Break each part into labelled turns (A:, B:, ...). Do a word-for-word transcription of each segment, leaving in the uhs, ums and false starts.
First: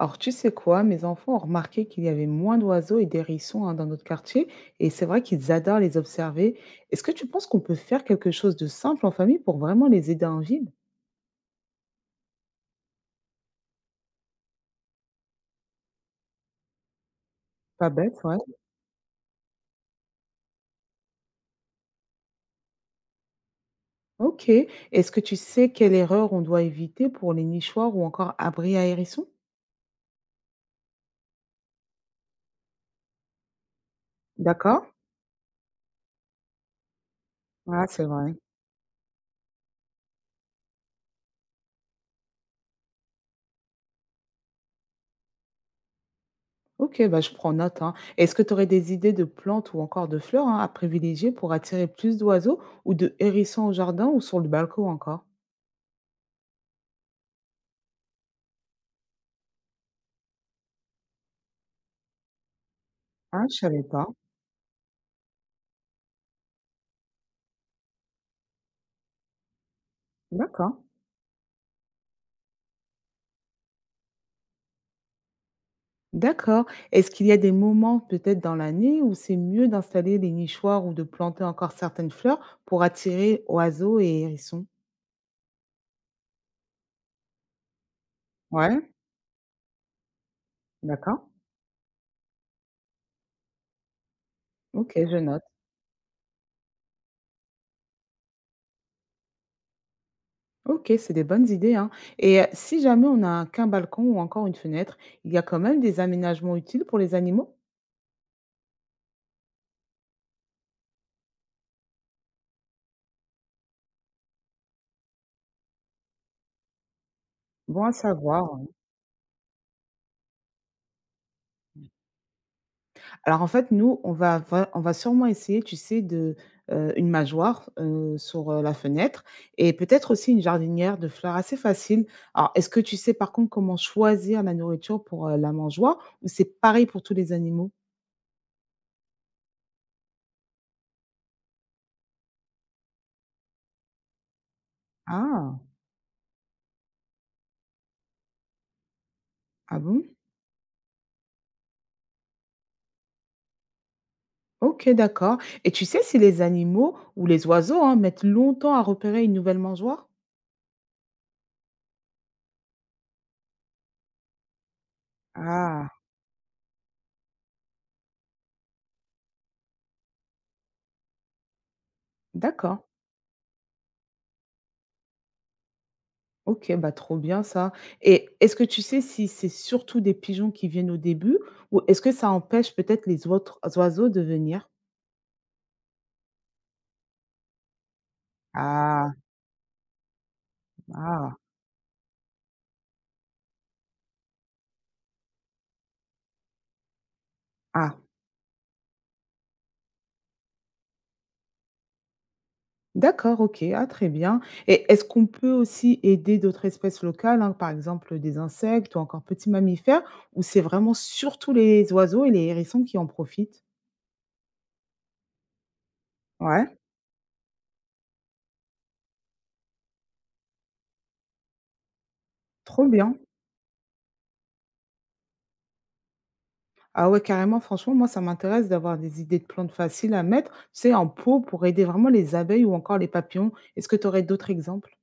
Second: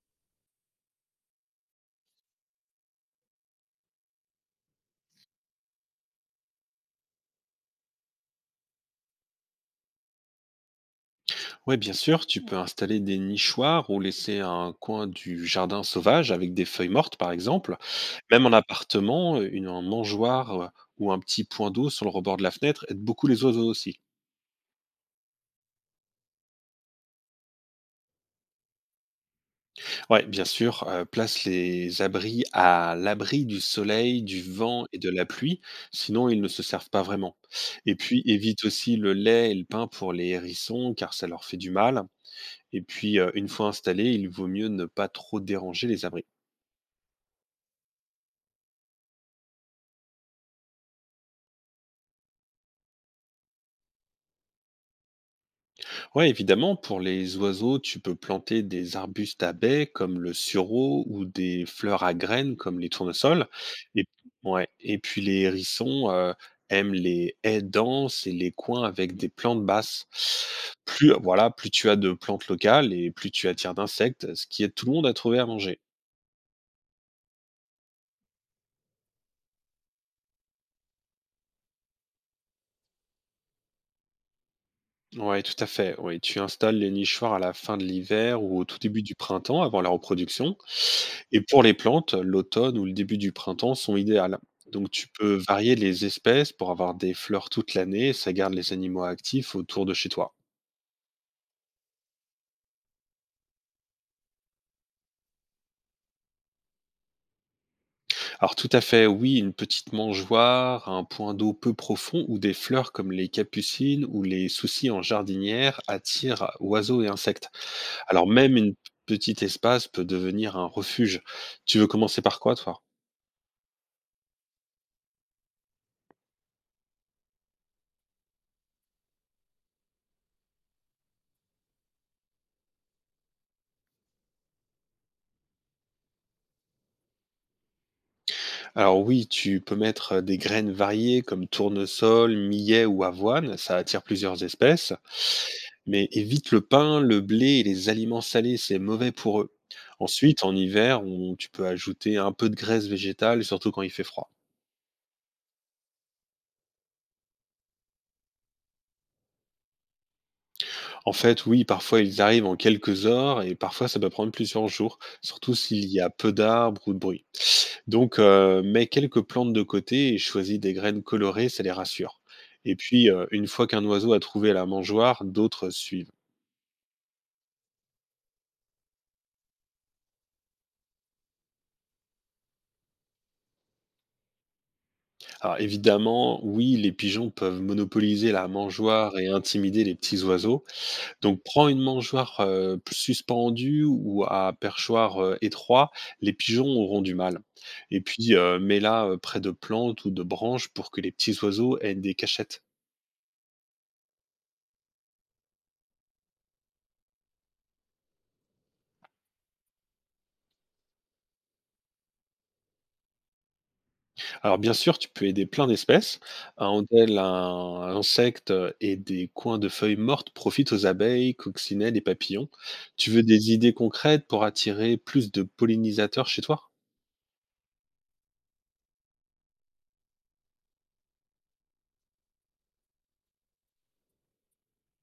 A: Alors, tu sais quoi? Mes enfants ont remarqué qu'il y avait moins d'oiseaux et d'hérissons, hein, dans notre quartier, et c'est vrai qu'ils adorent les observer. Est-ce que tu penses qu'on peut faire quelque chose de simple en famille pour vraiment les aider en ville?
B: Ouais, bien sûr, tu peux installer des nichoirs ou laisser un coin du jardin sauvage avec des feuilles mortes, par exemple.
A: Pas bête, ouais.
B: Même en appartement, une un mangeoire euh, ou un petit point d'eau sur le rebord de la fenêtre aide beaucoup les oiseaux aussi.
A: Ok. Est-ce que tu sais quelle erreur on doit éviter pour les nichoirs ou encore abris à hérissons?
B: Oui, bien sûr, euh, place les abris à l'abri du soleil, du vent
A: D'accord?
B: et de la pluie, sinon ils ne se servent pas vraiment.
A: Ah,
B: Et
A: c'est
B: puis
A: vrai.
B: évite aussi le lait et le pain pour les hérissons, car ça leur fait du mal. Et puis, euh, une fois installés, il vaut mieux ne pas trop déranger les abris.
A: Ok, bah, je prends note, hein. Est-ce que tu aurais des idées de plantes ou encore de fleurs, hein, à privilégier pour attirer plus d'oiseaux ou de hérissons au jardin ou sur le balcon encore?
B: Ouais, évidemment, pour les oiseaux, tu peux planter des arbustes à baies comme le sureau ou des fleurs à graines comme les
A: Ah,
B: tournesols.
A: je savais
B: Et,
A: pas.
B: ouais. Et puis les hérissons euh, aiment les haies denses et les coins avec des plantes basses.
A: D'accord.
B: Plus, voilà, plus tu as de plantes locales et plus tu attires d'insectes, ce qui aide tout le monde à trouver à manger.
A: D'accord. Est-ce qu'il y a des moments peut-être dans l'année où c'est mieux d'installer des nichoirs ou de planter encore certaines fleurs pour attirer oiseaux et hérissons?
B: Ouais, tout à fait. Oui, tu installes les nichoirs à la fin de l'hiver ou au tout
A: Ouais,
B: début du printemps, avant la reproduction.
A: d'accord.
B: Et pour les plantes, l'automne ou le début du printemps sont idéales. Donc
A: Ok,
B: tu
A: je
B: peux
A: note.
B: varier les espèces pour avoir des fleurs toute l'année, et ça garde les animaux actifs autour de chez toi.
A: Ok, c'est des bonnes idées, hein. Et euh, si jamais on n'a qu'un balcon ou encore une fenêtre, il y a quand même des aménagements utiles pour les animaux?
B: Alors tout à fait, oui, une petite mangeoire, un point d'eau peu profond ou des fleurs comme les capucines ou les soucis en jardinière attirent oiseaux et insectes.
A: Bon à
B: Alors même
A: savoir.
B: une petite espace peut devenir un refuge. Tu veux commencer par quoi, toi?
A: Alors en fait, nous, on va va on va sûrement essayer, tu sais, de, heu, une mâchoire, heu, sur, heu, la fenêtre et peut-être aussi une jardinière de fleurs assez facile. Alors, est-ce que tu sais par contre comment choisir la nourriture pour, heu, la mangeoire, ou c'est pareil pour tous les animaux?
B: Alors oui, tu peux mettre, des graines variées comme tournesol, millet ou avoine, ça attire plusieurs espèces.
A: Ah!
B: Mais évite le pain, le blé et les aliments salés, c'est mauvais pour eux.
A: Ah bon?
B: Ensuite, en hiver, on- tu peux ajouter un peu de graisse végétale, surtout quand il fait froid.
A: OK, d'accord. Et tu sais si les animaux ou les oiseaux, hein, mettent longtemps à repérer une nouvelle mangeoire?
B: En fait, oui, parfois ils arrivent en quelques heures et parfois ça peut prendre plusieurs jours, surtout s'il
A: Ah!
B: y a peu d'arbres ou de bruit. Donc, euh, mets quelques plantes de côté et choisis des graines colorées, ça les rassure. Et
A: D'accord.
B: puis, euh, une fois qu'un oiseau a trouvé la mangeoire, d'autres suivent.
A: OK, bah, trop bien ça. Et est-ce que tu sais si c'est surtout des pigeons qui viennent au début, ou est-ce que ça empêche peut-être les autres oiseaux de venir?
B: Alors évidemment, oui, les pigeons peuvent monopoliser la
A: Ah,
B: mangeoire et intimider les petits oiseaux.
A: ah,
B: Donc prends une mangeoire, heu, plus suspendue ou à perchoir, heu, étroit, les pigeons auront du mal,
A: ah,
B: et puis, heu, mets-la, heu, près de plantes ou de branches pour que les petits oiseaux aient des cachettes.
A: d'accord, OK, ah, très bien. Et est-ce qu'on peut aussi aider d'autres espèces locales, hein, par exemple des insectes ou encore petits mammifères, ou c'est vraiment surtout les oiseaux et les hérissons qui en profitent?
B: Alors bien sûr, tu peux aider plein d'espèces,
A: Ouais,
B: un hôtel un insecte et des coins de feuilles mortes profitent aux abeilles, coccinelles et papillons.
A: trop
B: Tu
A: bien.
B: veux des idées concrètes pour attirer plus de pollinisateurs chez toi?
A: Ah ouais, carrément, franchement, moi, ça m'intéresse d'avoir des idées de plantes faciles à mettre, tu sais, en pot pour aider vraiment les abeilles ou encore les papillons. Est-ce que tu aurais d'autres exemples?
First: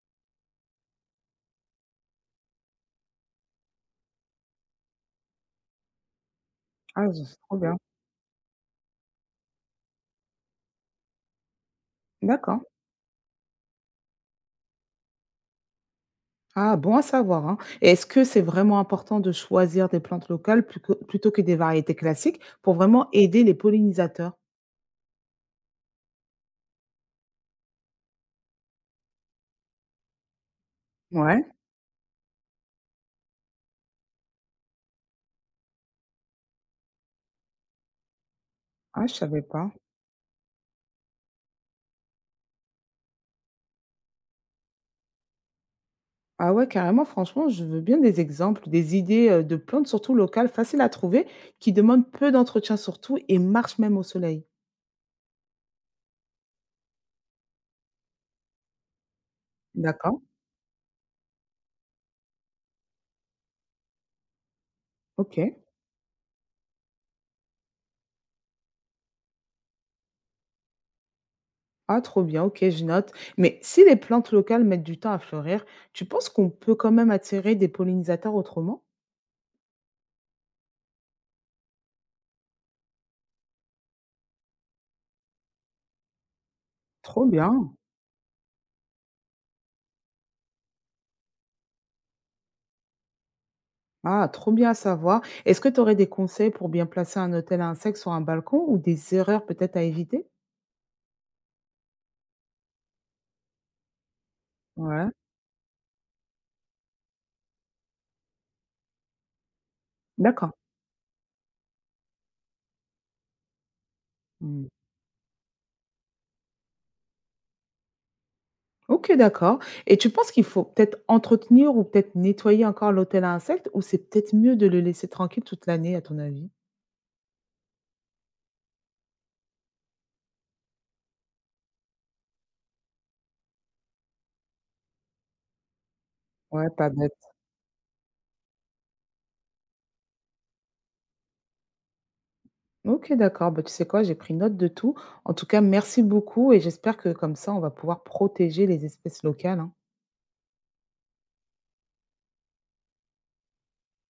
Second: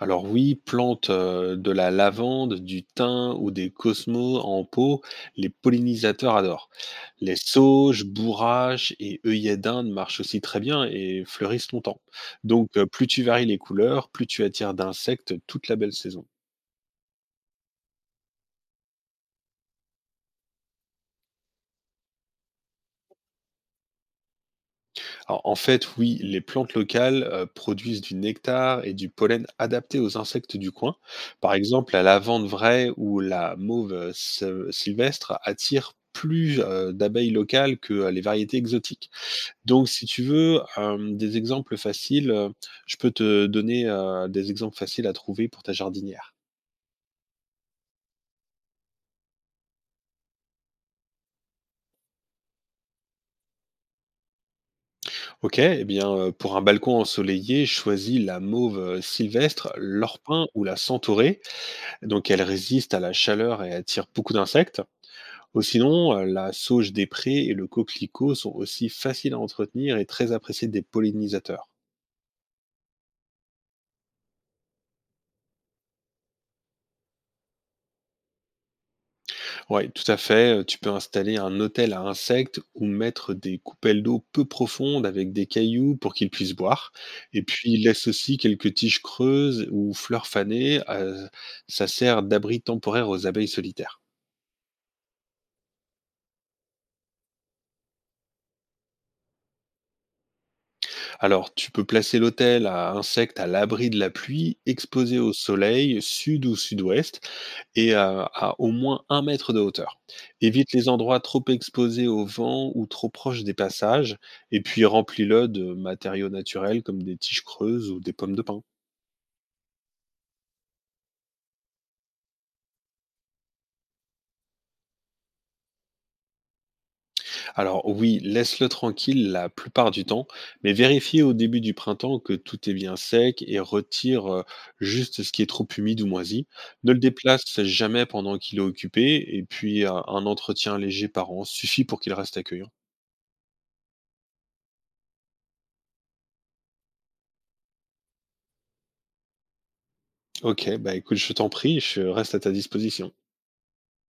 B: Alors oui, plantes euh, de la lavande, du thym ou des cosmos en pot, les pollinisateurs adorent.
A: Ah, z-
B: Les
A: c'est trop bien.
B: sauges, bourrages et œillets d'Inde marchent aussi très bien et fleurissent longtemps.
A: D'accord.
B: Donc euh, plus tu varies les couleurs, plus tu attires d'insectes toute la belle saison.
A: Ah, bon à savoir, hein. Et est-ce que c'est vraiment important de choisir des plantes locales plus que- plutôt que des variétés classiques pour vraiment aider les pollinisateurs?
B: Alors, en fait, oui, les plantes locales euh, produisent du nectar et du pollen adaptés aux insectes du coin.
A: Ouais,
B: Par exemple, la lavande vraie ou la mauve euh, sy- sylvestre attirent plus euh, d'abeilles locales que euh, les variétés
A: ah,
B: exotiques.
A: je savais pas.
B: Donc, si tu veux euh, des exemples faciles, euh, je peux te donner euh, des exemples faciles à trouver pour ta jardinière.
A: Ah ouais, carrément, franchement, je veux bien des exemples, des idées euh, de plantes, surtout locales, faciles à trouver, qui demandent peu d'entretien surtout et marchent même au soleil.
B: Ok, eh bien, euh, pour un balcon ensoleillé, choisis la mauve euh, sylvestre,
A: D'accord,
B: l'orpin ou la centaurée. Donc elle résiste à la chaleur et attire beaucoup d'insectes.
A: ok.
B: Ou sinon, euh, la sauge des prés et le coquelicot sont aussi faciles à entretenir et très appréciés des pollinisateurs.
A: Ah, trop bien, ok, je note. Mais si les plantes locales mettent du temps à fleurir, tu penses qu'on peut quand même attirer des pollinisateurs autrement?
B: Oui, tout à fait. euh, Tu peux installer un hôtel à insectes ou mettre des coupelles d'eau peu profondes avec des cailloux pour qu'ils puissent boire.
A: Trop
B: Et puis,
A: bien.
B: il laisse aussi quelques tiges creuses ou fleurs fanées. Euh, ça sert d'abri temporaire aux abeilles solitaires.
A: Ah, trop bien à savoir. Est-ce que tu aurais des conseils pour bien placer un hôtel à insectes sur un balcon ou des erreurs peut-être à éviter?
B: Alors, tu peux placer l'hôtel à insectes à l'abri de la pluie,
A: Ouais.
B: exposé au soleil, sud ou sud-ouest, et à, à au moins un mètre de hauteur.
A: D'accord.
B: Évite les endroits trop exposés au vent ou trop proches des passages, et
A: Hmm.
B: puis remplis-le de matériaux naturels comme des tiges creuses ou des pommes de pin.
A: Ok, d'accord. Et tu penses qu'il faut peut-être entretenir ou peut-être nettoyer encore l'hôtel à insectes, ou c'est peut-être mieux de le laisser tranquille toute l'année, à ton avis?
B: Alors oui, laisse-le tranquille la plupart du temps, mais vérifie au début du printemps que tout est bien sec et retire euh, juste ce qui est trop humide ou moisi.
A: Ouais, pas
B: Ne le
A: bête.
B: déplace jamais pendant qu'il est occupé et puis euh, un entretien léger par an suffit pour qu'il reste accueillant.
A: OK, d'accord. Bah, tu sais quoi? J'ai pris note de tout. En tout cas, merci beaucoup et j'espère que comme ça, on va pouvoir protéger les espèces locales, hein.
B: Ok, bah écoute, je t'en prie, je reste à ta disposition.